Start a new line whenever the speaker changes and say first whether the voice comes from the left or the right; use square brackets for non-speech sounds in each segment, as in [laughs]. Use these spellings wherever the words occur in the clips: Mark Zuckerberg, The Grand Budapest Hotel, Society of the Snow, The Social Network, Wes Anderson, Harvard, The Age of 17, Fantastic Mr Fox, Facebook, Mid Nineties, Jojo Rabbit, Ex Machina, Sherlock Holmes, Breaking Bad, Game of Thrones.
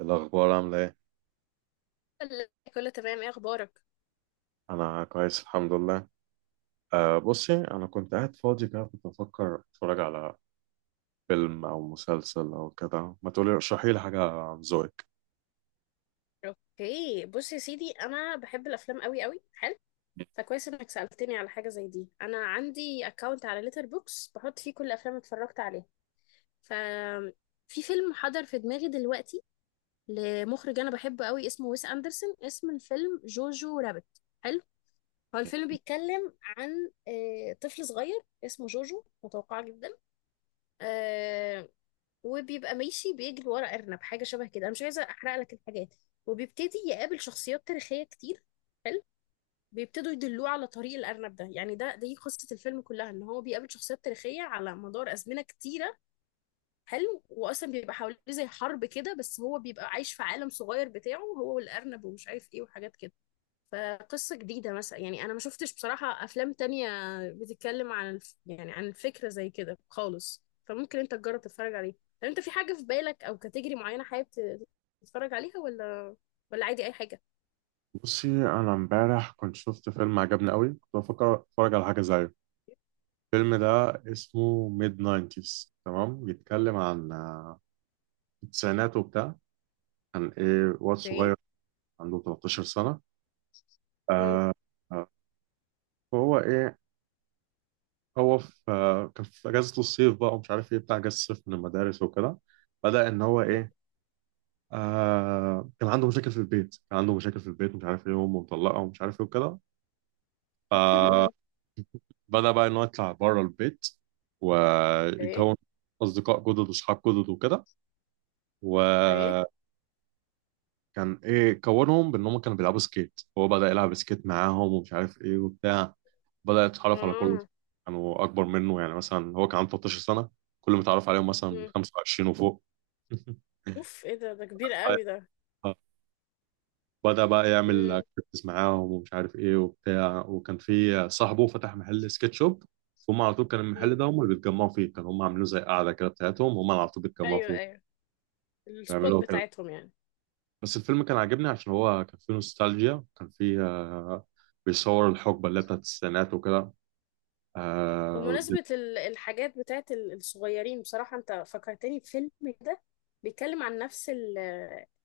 right: الأخبار عاملة إيه؟
left: لا، كله تمام. ايه اخبارك؟
right: أنا كويس الحمد لله. بصي، أنا كنت قاعد فاضي كده، كنت بفكر أتفرج على فيلم أو مسلسل أو كده. ما تقولي ارشحي لي حاجة عن ذوقك؟
left: اوكي، بص يا سيدي، انا بحب الافلام قوي قوي. حلو. فكويس انك سالتني على حاجه زي دي. انا عندي اكونت على ليتر بوكس بحط فيه كل الافلام اللي اتفرجت عليها. ف في فيلم حضر في دماغي دلوقتي لمخرج انا بحبه قوي، اسمه ويس اندرسون. اسم الفيلم جوجو رابت. حلو. هو الفيلم بيتكلم عن طفل صغير اسمه جوجو، متوقع جدا، آه، وبيبقى ماشي بيجري ورا أرنب حاجة شبه كده. أنا مش عايزة أحرق لك الحاجات. وبيبتدي يقابل شخصيات تاريخية كتير. حلو. بيبتدوا يدلوه على طريق الأرنب ده. يعني دي قصة الفيلم كلها، إن هو بيقابل شخصيات تاريخية على مدار أزمنة كتيرة. حلو. وأصلا بيبقى حواليه زي حرب كده، بس هو بيبقى عايش في عالم صغير بتاعه، هو والأرنب ومش عارف إيه وحاجات كده. فقصة جديدة مثلا، يعني أنا ما شفتش بصراحة أفلام تانية بتتكلم عن يعني عن الفكرة زي كده خالص. فممكن أنت تجرب تتفرج عليه. طب أنت في حاجة في بالك أو كاتيجري معينة حابب تتفرج عليها، ولا عادي أي حاجة؟
right: بصي، أنا إمبارح كنت شفت فيلم عجبني قوي، كنت بفكر أتفرج على حاجة زيه. الفيلم ده اسمه ميد ناينتيز، تمام. بيتكلم عن التسعينات وبتاع. عن إيه؟ واد
left: اوكي.
right: صغير عنده 13 سنة.
left: مم.
right: أه آه، هو إيه، هو في آه، كان في اجازه الصيف بقى ومش عارف ايه بتاع اجازه الصيف من المدارس وكده. بدا ان هو ايه، كان عنده مشاكل في البيت. ومش عارف ايه امه مطلقه ومش عارف ايه وكده. فبدا
left: [laughs]
right: بقى ان هو يطلع بره البيت
left: اوكي.
right: ويكون اصدقاء جدد واصحاب جدد وكده.
left: اوكي.
right: كان ايه كونهم، بان هم كانوا بيلعبوا سكيت، هو بدأ يلعب سكيت معاهم ومش عارف ايه وبتاع. بدأ يتعرف على كل،
left: اه.
right: كانوا اكبر منه. يعني مثلا هو كان عنده 13 سنة، كل ما اتعرف عليهم مثلا
left: مم.
right: 25 وفوق. [laughs]
left: اوف، ايه ده؟ ده كبير قوي ده.
right: بدأ بقى يعمل
left: مم.
right: اكتيفيتيز معاهم ومش عارف ايه وبتاع، وكان في صاحبه فتح محل سكيت شوب. فهم على طول كان المحل
left: مم.
right: ده هم اللي بيتجمعوا فيه، كانوا هم عاملينه زي قاعدة كده بتاعتهم، هم على طول بيتجمعوا
left: ايوه
right: فيها.
left: ايوه، السبوت
right: بيعملوا
left: بتاعتهم يعني.
right: بس الفيلم كان عاجبني عشان هو كان فيه نوستالجيا، كان فيه. بيصور الحقبة اللي هي بتاعت التسعينات وكده. آه، والدنيا-
left: بمناسبة الحاجات بتاعت الصغيرين، بصراحة انت فكرتني بفيلم كده بيتكلم عن نفس ال-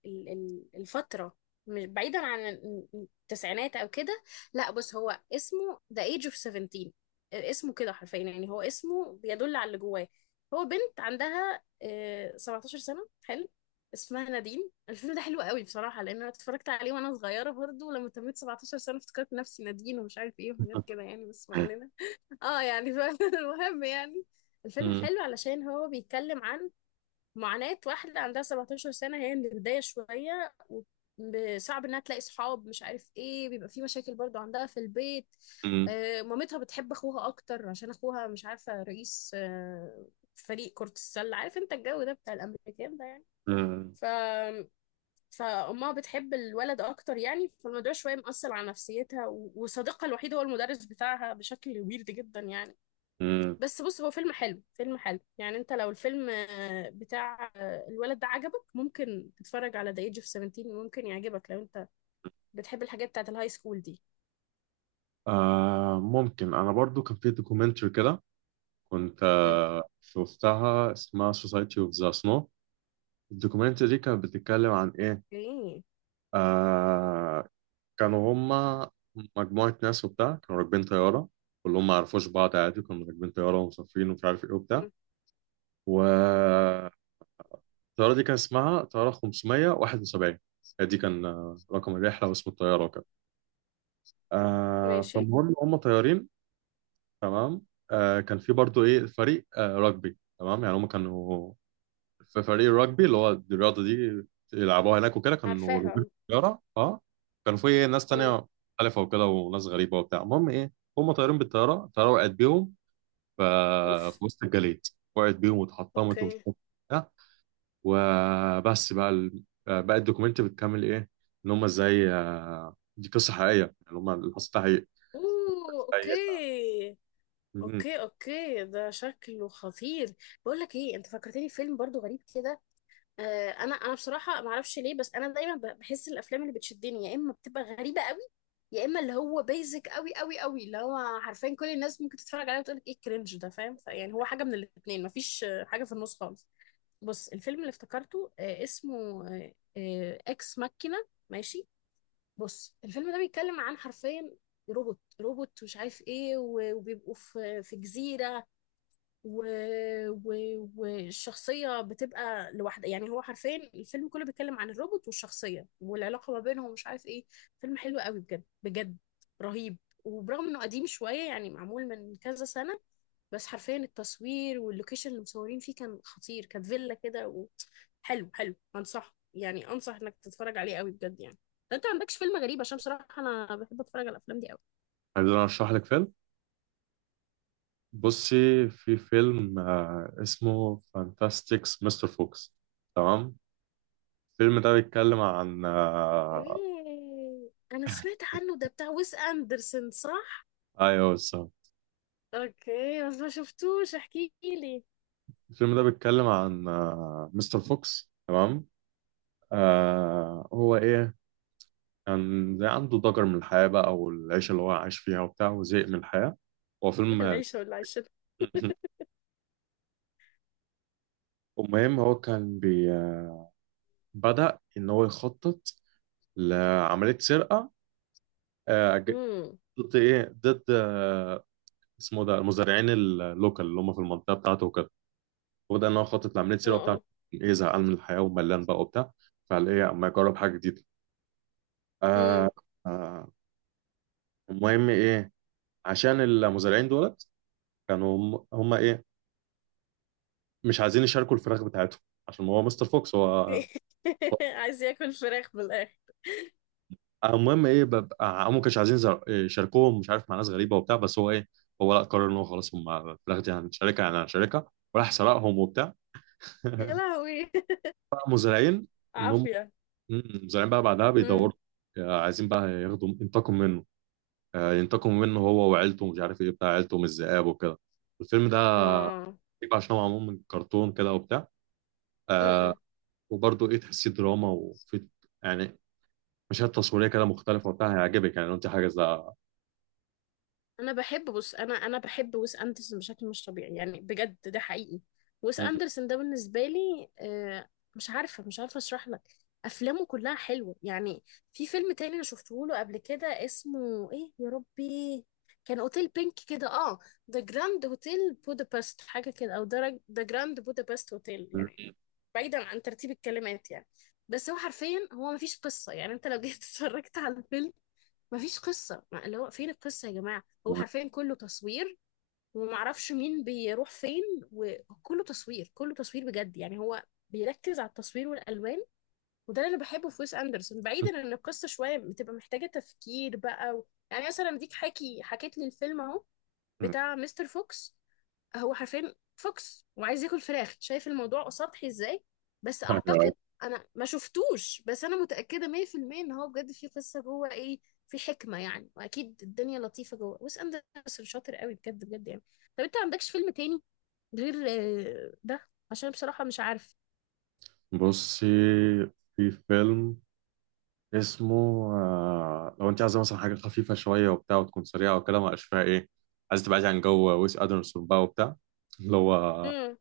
left: ال- الفترة، مش بعيدا عن التسعينات او كده. لا، بس هو اسمه The Age of 17. اسمه كده حرفيا، يعني هو اسمه بيدل على اللي جواه. هو بنت عندها 17 سنة. حلو. اسمها نادين. [laughs] الفيلم ده حلو قوي بصراحة، لان انا اتفرجت عليه وانا صغيرة برضه. لما تميت 17 سنة افتكرت نفسي نادين ومش عارف ايه وحاجات كده يعني، بس ما علينا. اه يعني [laughs] المهم يعني الفيلم
right: مم.
left: حلو علشان هو بيتكلم عن معاناة واحدة عندها 17 سنة. هي من البداية شوية وصعب انها تلاقي صحاب، مش عارف ايه، بيبقى في مشاكل برضو عندها في البيت.
right: مم.
left: آه، مامتها بتحب اخوها اكتر عشان اخوها مش عارفة رئيس آه فريق كرة السلة. عارف انت الجو ده بتاع الامريكان ده يعني.
right: مم.
left: ف فأمها بتحب الولد أكتر يعني، فالموضوع شوية مأثر على نفسيتها. وصديقها الوحيد هو المدرس بتاعها بشكل ويرد جدا يعني.
right: مم.
left: بس بص، هو فيلم حلو، فيلم حلو يعني. انت لو الفيلم بتاع الولد ده عجبك، ممكن تتفرج على ذا ايج اوف 17، ممكن يعجبك لو انت بتحب الحاجات بتاعت الهاي سكول دي.
right: ممكن. أنا برضو كان فيه دوكيومنتري كده، كنت
left: مم.
right: شفتها، اسمها Society of the Snow. الدوكيومنتري دي كانت بتتكلم عن إيه؟
left: اوكي.
right: آه، كانوا هما مجموعة ناس وبتاع، كانوا راكبين طيارة، كلهم ما يعرفوش بعض عادي، كانوا راكبين طيارة ومسافرين ومش عارف إيه وبتاع
left: مم.
right: و الطيارة دي كان اسمها طيارة 571. دي كان رقم الرحلة واسم الطيارة وكده. آه
left: ماشي.
right: فالمهم هم طيارين، تمام. كان في برضو ايه فريق رugby، تمام. يعني هم كانوا في فريق الرجبي اللي هو الرياضة دي يلعبوها هناك وكده، كانوا راكبين
left: عارفاها.
right: الطيارة اه. كانوا في إيه، ناس
left: مم.
right: تانية مختلفة وكده، وناس غريبة وبتاع. المهم ايه، هم طيارين بالطيارة. الطيارة وقعت بيهم ف- في
left: اوف.
right: وسط الجليد، وقعت بيهم واتحطمت ومش
left: اوكي.
right: عارف إيه. وبس، بقى الدوكيومنت بتكمل ايه، ان هم ازاي، دي قصه حقيقيه، يعني هم اللي حصل ده حقيقي.
left: اوه،
right: ازاي
left: اوكي.
right: مم.
left: اوكي اوكي، ده شكله خطير. بقول لك ايه، انت فكرتني في فيلم برضو غريب كده. انا بصراحه ما اعرفش ليه، بس انا دايما بحس الافلام اللي بتشدني يا اما بتبقى غريبه قوي، يا اما اللي هو بيزك قوي قوي قوي، اللي هو حرفيا كل الناس ممكن تتفرج عليه وتقول لك ايه الكرنج ده، فاهم؟ فيعني هو حاجه من الاثنين، مفيش حاجه في النص خالص. بص، الفيلم اللي افتكرته اسمه اكس ماكينه. ماشي. بص، الفيلم ده بيتكلم عن حرفيا روبوت مش عارف ايه، وبيبقوا في جزيره، و... و... والشخصية بتبقى لوحدها. يعني هو حرفيا الفيلم كله بيتكلم عن الروبوت والشخصية والعلاقة ما بينهم ومش عارف ايه. فيلم حلو قوي بجد بجد، رهيب. وبرغم انه قديم شوية، يعني معمول من كذا سنة، بس حرفيا التصوير واللوكيشن اللي مصورين فيه كان خطير، كانت فيلا كده حلو حلو، انصح يعني، انصح انك تتفرج عليه قوي بجد يعني، لو انت ما عندكش فيلم غريب، عشان بصراحة انا بحب اتفرج على الافلام دي قوي.
right: عايز انا اشرح لك فيلم. بصي، في فيلم اسمه فانتاستيكس مستر فوكس، تمام. الفيلم ده بيتكلم عن.
left: ايه، انا سمعت عنه ده، بتاع ويس اندرسون صح؟
right: ايوه بالظبط.
left: اوكي، بس ما شفتوش. احكي لي.
right: الفيلم ده بيتكلم عن مستر فوكس، تمام. هو ايه، كان زي عنده ضجر من الحياه بقى والعيشه اللي هو عايش فيها وبتاع وزهق من الحياه. هو
left: [laughs]
right: فيلم
left: العيشه ولا عيشه.
right: مهم. المهم، هو كان بي بدأ إن هو يخطط لعملية سرقة، آه، ج-
left: امم.
right: ضد إيه، ضد آه، اسمه ده المزارعين اللوكال اللي هم في المنطقة بتاعته وكده، وبدأ إن هو يخطط لعملية سرقة بتاعته.
left: اه.
right: إيه، زهقان من الحياة وملان بقى وبتاع، فقال إيه أما يجرب حاجة جديدة.
left: امم.
right: آه آه المهم إيه، عشان المزارعين دولت كانوا هم إيه، مش عايزين يشاركوا الفراخ بتاعتهم عشان هو مستر فوكس
left: [laughs] عايز ياكل فراخ بالاخر.
right: المهم ايه، ببقى هم ما كانوش عايزين يشاركوهم، مش عارف مع ناس غريبه وبتاع، بس هو لا، قرر ان هو خلاص، هم في الاخر دي هنشاركها، وراح سرقهم وبتاع.
left: يا لهوي.
right: بقى مزارعين
left: [laughs]
right: ان هم
left: عافيه.
right: مم، مزارعين بقى بعدها
left: امم.
right: بيدوروا، عايزين بقى ينتقموا منه، ينتقموا منه هو وعيلته ومش عارف ايه بتاع عيلته من الذئاب وكده. الفيلم ده
left: اه.
right: غريب عشان هو معمول من كرتون كده وبتاع. آه، وبرضه ايه، تحسيه دراما يعني مشاهد تصويريه كده مختلفه وبتاع، هيعجبك يعني لو انت حاجه زي.
left: انا بحب بص، انا بحب ويس اندرسون بشكل مش طبيعي يعني، بجد ده حقيقي. ويس اندرسون ده بالنسبه لي مش عارفه اشرح لك. افلامه كلها حلوه يعني. في فيلم تاني انا شفته له قبل كده، اسمه ايه يا ربي، كان اوتيل بينك كده. اه، ذا جراند هوتيل بودابست، حاجه كده، او ذا جراند بودابست هوتيل يعني، بعيدا عن ترتيب الكلمات يعني. بس هو حرفيا هو مفيش قصه يعني. انت لو جيت [laughs] اتفرجت على الفيلم، مفيش قصة. اللي هو فين القصة يا جماعة؟ هو حرفيا كله تصوير، ومعرفش مين بيروح فين، وكله تصوير، كله تصوير بجد يعني. هو بيركز على التصوير والألوان، وده اللي أنا بحبه في ويس أندرسون، بعيدا إن القصة شوية بتبقى محتاجة تفكير بقى. يعني مثلا ديك حكيت لي الفيلم أهو
right: مم. [laughs]
left: بتاع مستر فوكس. هو حرفيا فوكس وعايز ياكل فراخ، شايف الموضوع سطحي ازاي؟ بس
right: أيوة.
left: اعتقد، انا ما شفتوش، بس انا متاكده 100% ان هو بجد في قصه جوه، ايه، في حكمه يعني. واكيد الدنيا لطيفه جوه. ويس اندرسون شاطر قوي بجد بجد يعني. طب انت ما عندكش فيلم تاني غير ده؟ عشان بصراحه مش عارف.
right: بصي، في فيلم اسمه لو انت عايزه مثلا حاجه خفيفه شويه وبتاع وتكون سريعه وكده، ما بقاش فيها ايه، عايزه تبعدي عن جو ويس ادرسون بقى وبتاع، اللي هو
left: امم.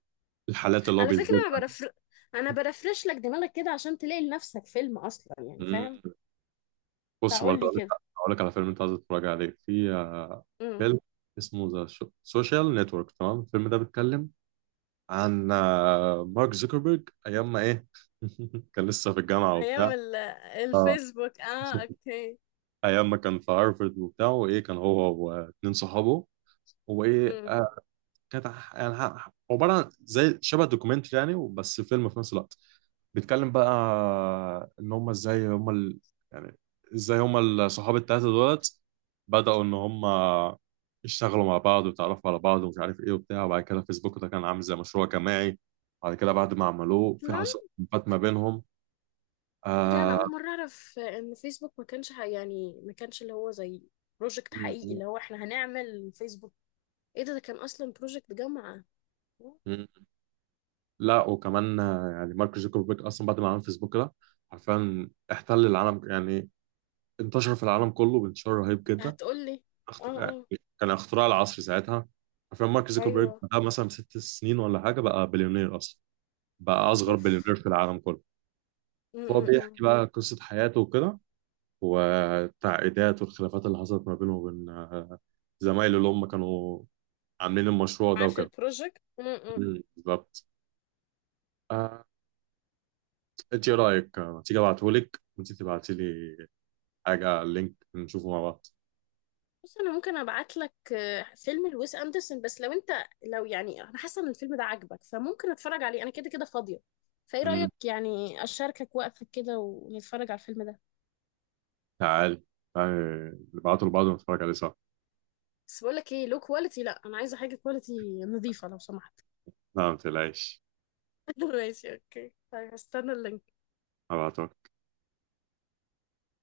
right: الحالات اللي هو
left: على فكره، انا
right: بيثبتها.
left: برفر انا برفرش لك دماغك كده عشان تلاقي لنفسك فيلم اصلا يعني،
right: مم.
left: فاهم؟
right: بصي،
left: فقول
right: برضه
left: لي كده.
right: اقول لك على فيلم انت عايزه تتفرج عليه. في آه،
left: امم.
right: فيلم اسمه ذا سوشيال نتورك، تمام. الفيلم ده بيتكلم عن مارك زوكربيرج ايام ما ايه، [laughs] كان لسه في الجامعه وبتاع
left: ايام
right: اه.
left: الفيسبوك، اه اوكي.
right: ايام ما كان في هارفرد وبتاع، وايه كان هو واتنين صحابه وايه.
left: امم.
right: كانت عباره عن زي شبه دوكيومنتري يعني، بس فيلم في نفس الوقت. بيتكلم بقى ان هم ازاي هم يعني ازاي هم الصحاب التلاته دولت بداوا ان هم يشتغلوا مع بعض ويتعرفوا على بعض ومش عارف ايه وبتاع. وبعد كده فيسبوك ده كان عامل زي مشروع جماعي، بعد كده بعد ما عملوه في حصل خلافات ما بينهم.
left: ايه ده، انا اول مره اعرف ان فيسبوك ما كانش يعني ما كانش اللي هو زي بروجكت حقيقي، اللي هو احنا هنعمل فيسبوك. ايه ده، ده كان اصلا بروجكت جامعه.
right: آه... لا وكمان، يعني مارك زوكربيرج اصلا بعد ما عمل فيسبوك ده، عارفين، احتل العالم يعني، انتشر في العالم كله بانتشار رهيب جدا.
left: هتقول لي. اه
right: يعني
left: اه.
right: كان اختراع العصر ساعتها. عارفين مارك زوكربيرج
left: ايوه.
right: ده مثلا 6 سنين ولا حاجه بقى بليونير اصلا، بقى اصغر
left: اوف.
right: بليونير في العالم كله. فهو بيحكي
left: امم.
right: بقى قصه حياته وكده، والتعقيدات والخلافات اللي حصلت ما بينه وبين زمايله اللي هم كانوا عاملين المشروع ده
left: عارف
right: وكده.
left: البروجكت. امم.
right: مم، بالظبط. آه، انت ايه رايك تيجي ابعتهولك وانت تبعتي لي حاجة على اللينك نشوفه مع بعض.
left: بص، انا ممكن ابعت لك فيلم لويس اندرسون، بس لو انت، لو يعني انا حاسه ان الفيلم ده عاجبك، فممكن اتفرج عليه انا، كده كده فاضيه. فايه
right: مم.
left: رايك يعني، اشاركك وقتك كده ونتفرج على الفيلم ده.
right: تعال تعال نبعته لبعض ونتفرج عليه سوا.
left: بس بقول لك ايه، لو كواليتي، لا انا عايزه حاجه كواليتي نظيفه لو سمحت.
right: لا، ما تقلقش.
left: [laughs] ماشي اوكي، طيب هستنى اللينك.
right: هبعته.